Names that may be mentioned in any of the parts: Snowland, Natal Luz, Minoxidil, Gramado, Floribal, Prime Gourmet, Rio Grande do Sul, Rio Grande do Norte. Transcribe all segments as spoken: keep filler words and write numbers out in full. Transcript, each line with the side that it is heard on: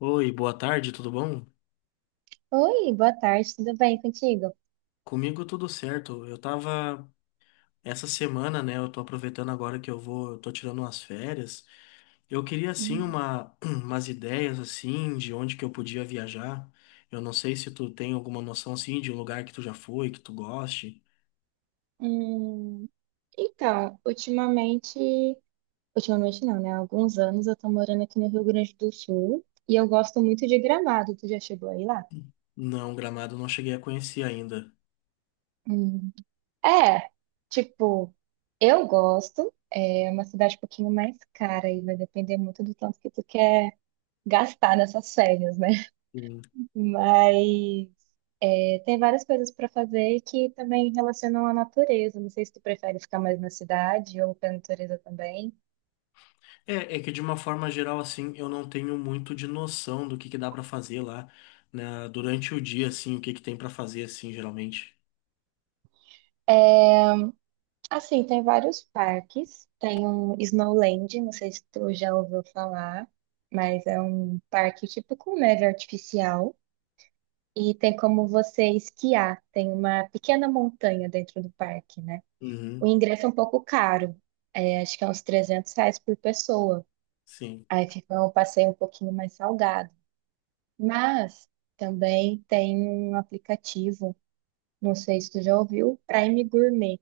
left: Oi, boa tarde, tudo bom?
right: Oi, boa tarde, tudo bem contigo?
left: Comigo tudo certo. Eu tava essa semana, né? Eu tô aproveitando agora que eu vou, eu tô tirando umas férias. Eu queria assim
right: Hum.
left: uma umas ideias assim de onde que eu podia viajar. Eu não sei se tu tem alguma noção assim de um lugar que tu já foi, que tu goste.
right: Hum, Então, ultimamente, ultimamente não, né? Há alguns anos eu tô morando aqui no Rio Grande do Sul e eu gosto muito de Gramado. Tu já chegou aí lá?
left: Não, Gramado eu não cheguei a conhecer ainda.
right: Hum, É, tipo, eu gosto. É uma cidade um pouquinho mais cara e vai depender muito do tanto que tu quer gastar nessas férias, né?
left: Hum.
right: Mas é, tem várias coisas para fazer que também relacionam à natureza. Não sei se tu prefere ficar mais na cidade ou pra natureza também.
left: É, é que de uma forma geral assim, eu não tenho muito de noção do que que dá pra fazer lá, né, durante o dia assim, o que que tem pra fazer assim, geralmente.
right: É, assim, tem vários parques. Tem um Snowland, não sei se tu já ouviu falar, mas é um parque tipo com neve artificial. E tem como você esquiar. Tem uma pequena montanha dentro do parque, né? O
left: Uhum,
right: ingresso é um pouco caro. É, acho que é uns trezentos reais por pessoa.
left: sim.
right: Aí fica um passeio um pouquinho mais salgado. Mas também tem um aplicativo, não sei se tu já ouviu, Prime Gourmet,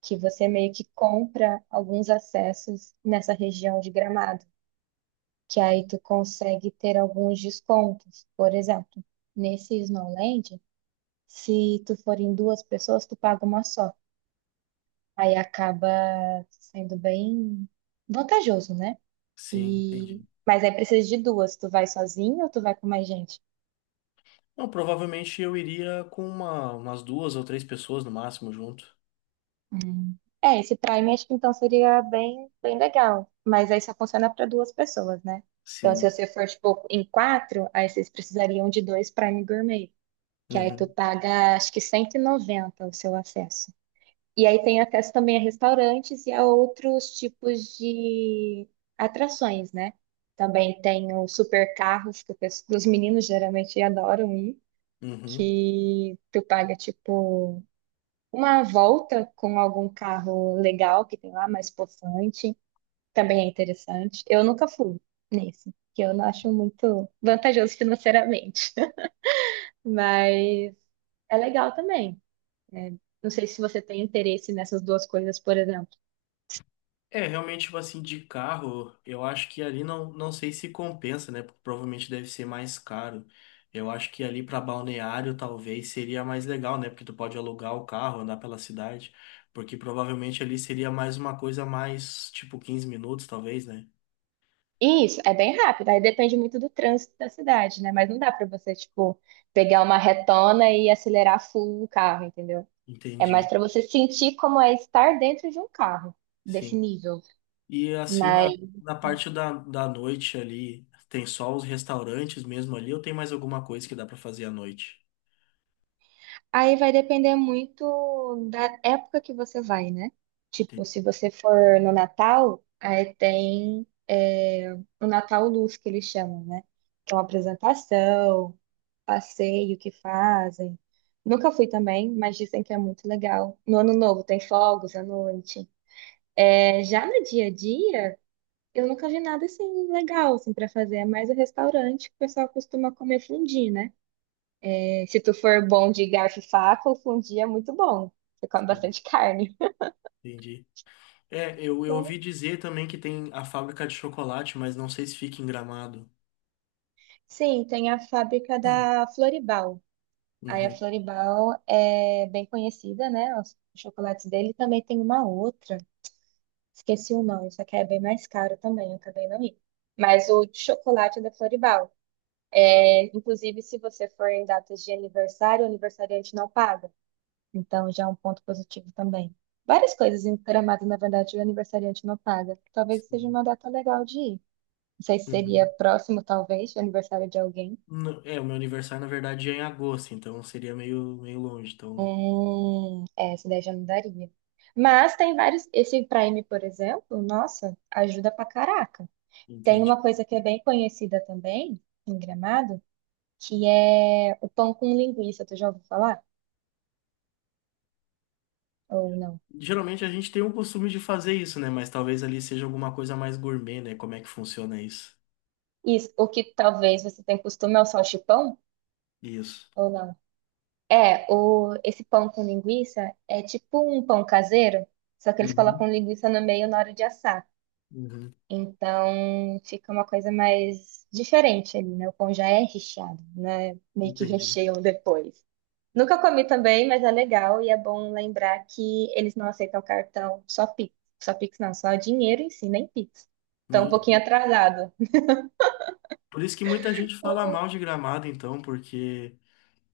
right: que você meio que compra alguns acessos nessa região de Gramado, que aí tu consegue ter alguns descontos. Por exemplo, nesse Snowland, se tu for em duas pessoas, tu paga uma só. Aí acaba sendo bem vantajoso, né?
left: Sim,
right: E
left: entendi.
right: mas aí precisa de duas, tu vai sozinho ou tu vai com mais gente?
left: Não, provavelmente eu iria com uma, umas duas ou três pessoas no máximo junto.
right: Hum. É, esse Prime acho que então seria bem, bem legal. Mas aí só funciona para duas pessoas, né? Então, se
left: Sim.
right: você for, tipo, em quatro, aí vocês precisariam de dois Prime Gourmet. Que aí tu
left: Uhum.
right: paga, acho que cento e noventa o seu acesso. E aí tem acesso também a restaurantes e a outros tipos de atrações, né? Também tem os supercarros, que o pes- os meninos geralmente adoram ir,
left: Uhum.
right: que tu paga, tipo. Uma volta com algum carro legal que tem lá, mais possante, também é interessante. Eu nunca fui nesse, que eu não acho muito vantajoso financeiramente. Mas é legal também, né? Não sei se você tem interesse nessas duas coisas, por exemplo.
left: É, realmente, tipo assim, de carro, eu acho que ali não, não sei se compensa, né? Porque provavelmente deve ser mais caro. Eu acho que ali para balneário talvez seria mais legal, né? Porque tu pode alugar o carro, andar pela cidade. Porque provavelmente ali seria mais uma coisa mais, tipo, quinze minutos, talvez, né?
right: E isso, é bem rápido, aí depende muito do trânsito da cidade, né? Mas não dá pra você, tipo, pegar uma retona e acelerar full o carro, entendeu? É mais
left: Entendi.
right: pra você sentir como é estar dentro de um carro desse
left: Sim.
right: nível.
left: E assim,
right: Mas
left: na, na parte da, da noite ali, tem só os restaurantes mesmo ali, ou tem mais alguma coisa que dá pra fazer à noite?
right: Aí vai depender muito da época que você vai, né? Tipo,
left: Entendi.
right: se você for no Natal, aí tem é, o Natal Luz, que eles chamam, né? Que é uma apresentação, passeio que fazem. Nunca fui também, mas dizem que é muito legal. No Ano Novo tem fogos à noite. É, já no dia a dia, eu nunca vi nada assim legal assim, para fazer. É mais o restaurante que o pessoal costuma comer fondue, né? Se tu for bom de garfo e faca, o fundi é muito bom. Você come
left: Sim,
right: bastante carne.
left: entendi. É, eu, eu
right: Né?
left: ouvi dizer também que tem a fábrica de chocolate, mas não sei se fica em Gramado.
right: Sim, tem a fábrica da Floribal. Aí a
left: Uhum,
right: Floribal é bem conhecida, né? Os chocolates dele também tem uma outra. Esqueci o nome, isso aqui é bem mais caro também, eu acabei não indo. Mas o de chocolate é da Floribal. É, inclusive, se você for em datas de aniversário, o aniversariante não paga. Então, já é um ponto positivo também. Várias coisas em Gramado, na verdade, o aniversariante não paga. Talvez seja
left: sim,
right: uma data legal de ir. Não sei se seria
left: uhum.
right: próximo, talvez, do aniversário de alguém.
left: Não, é, o meu aniversário, na verdade, é em agosto, então seria meio, meio longe, então
right: Hum, é, essa daí já não daria. Mas tem vários. Esse Prime, por exemplo, nossa, ajuda pra caraca. Tem
left: entendi.
right: uma coisa que é bem conhecida também, em Gramado, que é o pão com linguiça. Tu já ouviu falar? Ou não?
left: Geralmente a gente tem o costume de fazer isso, né? Mas talvez ali seja alguma coisa mais gourmet, né? Como é que funciona isso?
right: Isso. O que talvez você tenha costume é o salchipão?
left: Isso.
right: Ou não? É, o, esse pão com linguiça é tipo um pão caseiro, só que eles
left: Uhum,
right: colocam linguiça no meio na hora de assar.
left: uhum.
right: Então fica uma coisa mais diferente ali, né? O pão já é recheado, né? Meio que
left: Entendi.
right: recheiam depois. Nunca comi também, mas é legal e é bom lembrar que eles não aceitam cartão, só Pix. Só Pix não, só dinheiro em si, nem Pix. Então um
left: Meu
right: pouquinho
left: Deus.
right: atrasado.
left: Por isso que muita gente fala mal de Gramado, então, porque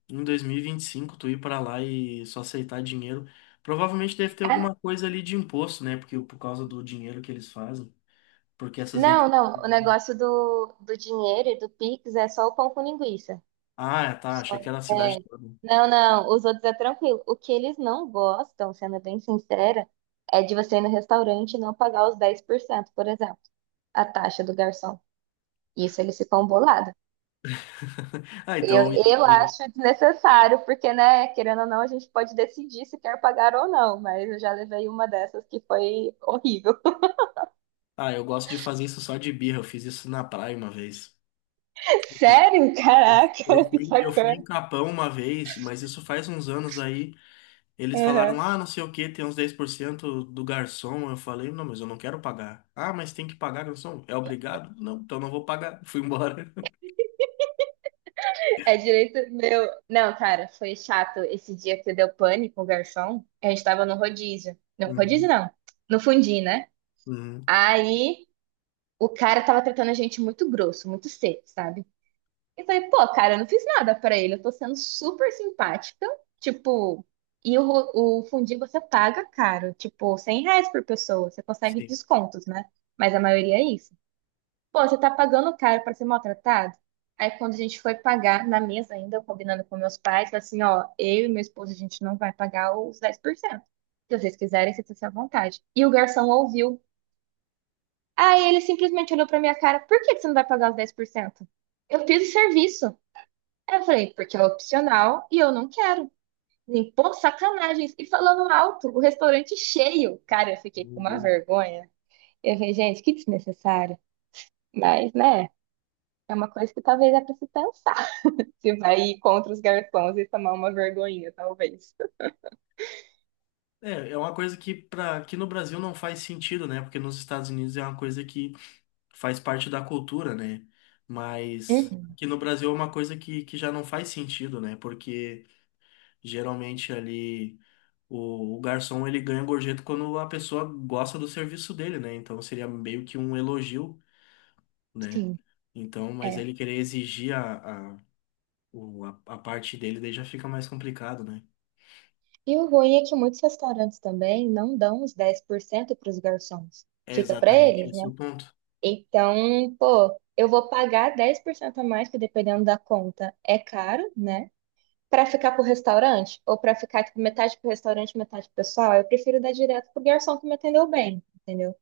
left: em dois mil e vinte e cinco tu ir pra lá e só aceitar dinheiro, provavelmente deve ter
right: Ah,
left: alguma coisa ali de imposto, né? Porque por causa do dinheiro que eles fazem, porque essas
right: não,
left: empresas.
right: não, o negócio do, do dinheiro e do Pix é só o pão com linguiça.
left: Ah, tá,
right: Só-
left: achei que era a cidade
right: É.
left: toda.
right: Não, não, os outros é tranquilo. O que eles não gostam, sendo bem sincera, é de você ir no restaurante e não pagar os dez por cento, por exemplo, a taxa do garçom. Isso eles ficam bolados.
left: Ah,
right: Eu,
left: então.
right: eu acho desnecessário, porque, né, querendo ou não, a gente pode decidir se quer pagar ou não, mas eu já levei uma dessas que foi horrível.
left: Ah, eu gosto de fazer isso só de birra, eu fiz isso na praia uma vez.
right: Sério?
left: Eu, eu
right: Caraca, que
left: fui, eu fui em
right: sacana.
left: Capão uma vez, mas isso faz uns anos aí. Eles falaram,
right: Uhum.
left: ah, não sei o que, tem uns dez por cento do garçom. Eu falei, não, mas eu não quero pagar. Ah, mas tem que pagar, garçom. É obrigado? Não, então não vou pagar. Fui embora.
right: É direito meu. Não, cara, foi chato esse dia que deu pane com o garçom. A gente tava no rodízio. Não, rodízio
left: Uhum,
right: não. No fundi, né?
left: uhum,
right: Aí o cara tava tratando a gente muito grosso, muito seco, sabe? Eu falei, pô, cara, eu não fiz nada pra ele. Eu tô sendo super simpática. Tipo, e o, ro- o fundi você paga caro. Tipo, cem reais por pessoa. Você consegue
left: sim.
right: descontos, né? Mas a maioria é isso. Pô, você tá pagando caro pra ser maltratado? Aí quando a gente foi pagar na mesa ainda, eu combinando com meus pais, falei assim, ó, eu e meu esposo, a gente não vai pagar os dez por cento. Se vocês quiserem, vocês estão à vontade. E o garçom ouviu. Aí ele simplesmente olhou pra minha cara, por que que você não vai pagar os dez por cento? Eu fiz o serviço. Aí eu falei, porque é opcional e eu não quero. Assim, pô, sacanagens. E falando alto, o restaurante cheio. Cara, eu fiquei
left: Meu
right: com uma
left: Deus.
right: vergonha. Eu falei, gente, que desnecessário. Mas, né, é uma coisa que talvez é pra se pensar. Se vai ir contra os garçons e tomar uma vergonhinha, talvez.
left: É, é uma coisa que, para que no Brasil não faz sentido, né? Porque nos Estados Unidos é uma coisa que faz parte da cultura, né? Mas
right: Uhum,
left: aqui no Brasil é uma coisa que, que já não faz sentido, né? Porque geralmente ali. O, o garçom ele ganha gorjeta quando a pessoa gosta do serviço dele, né? Então seria meio que um elogio, né?
right: sim,
left: Então, mas
right: é.
left: ele querer exigir a, a, o- a, a parte dele daí já fica mais complicado, né?
right: E o ruim é que muitos restaurantes também não dão os dez por cento para os garçons.
left: É
right: Fica para
left: exatamente
right: eles,
left: esse
right: né?
left: o ponto.
right: Então, pô, eu vou pagar dez por cento a mais, que dependendo da conta é caro, né? Para ficar pro restaurante, ou para ficar tipo, metade pro restaurante, metade pro pessoal, eu prefiro dar direto pro garçom que me atendeu bem, entendeu?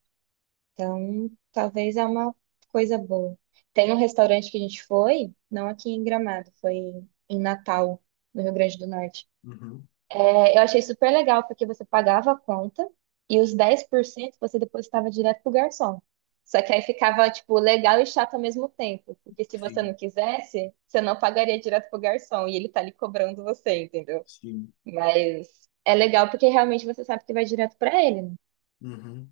right: Então, talvez é uma coisa boa. Tem um restaurante que a gente foi, não aqui em Gramado, foi em Natal, no Rio Grande do Norte.
left: Uhum,
right: É, eu achei super legal, porque você pagava a conta e os dez por cento você depositava direto pro garçom. Só que aí ficava, tipo, legal e chato ao mesmo tempo. Porque se você não
left: sim,
right: quisesse, você não pagaria direto pro garçom e ele tá ali cobrando você, entendeu?
left: sim.
right: Mas é legal porque realmente você sabe que vai direto pra ele, né?
left: Uhum.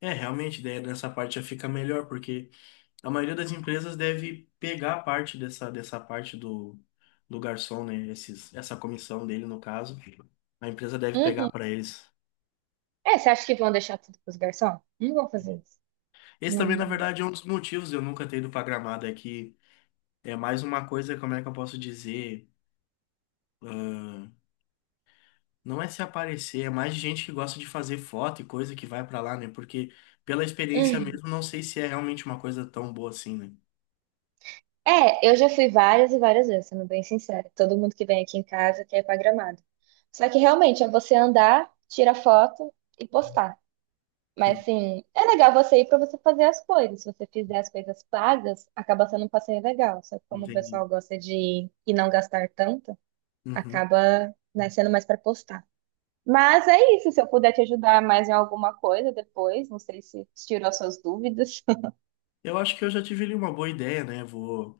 left: É, realmente, daí nessa parte já fica melhor, porque a maioria das empresas deve pegar a parte dessa, dessa parte do, do garçom, né? Esses, essa comissão dele, no caso. A empresa deve pegar
right: Uhum.
left: para eles.
right: É, você acha que vão deixar tudo pros garçom? Não vão fazer isso.
left: Esse também, na
right: Hum.
left: verdade, é um dos motivos de eu nunca ter ido pra Gramado, é que é mais uma coisa, como é que eu posso dizer? ahn, não é se aparecer, é mais gente que gosta de fazer foto e coisa que vai pra lá, né? Porque pela experiência
right: Hum.
left: mesmo, não sei se é realmente uma coisa tão boa assim, né?
right: É, eu já fui várias e várias vezes, sendo bem sincera. Todo mundo que vem aqui em casa quer ir pra Gramado. Só que realmente é você andar, tirar foto e postar. Mas
left: Hum,
right: assim, é legal você ir pra você fazer as coisas. Se você fizer as coisas pagas, acaba sendo um passeio legal. Só que como o
left: entendi.
right: pessoal gosta de ir e não gastar tanto,
left: Uhum.
right: acaba, né, sendo mais pra postar. Mas é isso, se eu puder te ajudar mais em alguma coisa depois, não sei se tirou suas dúvidas.
left: Eu acho que eu já tive ali uma boa ideia, né? Vou,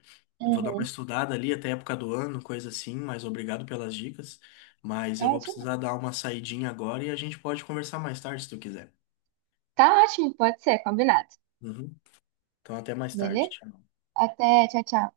left: Vou dar uma
right: Uhum,
left: estudada ali até a época do ano, coisa assim, mas obrigado pelas dicas. Mas
right: tá
left: eu vou
right: ótimo.
left: precisar dar uma saidinha agora e a gente pode conversar mais tarde, se tu quiser.
right: Tá ótimo, pode ser, combinado.
left: Uhum. Então, até mais tarde.
right: Beleza?
left: Tchau.
right: Até, tchau, tchau.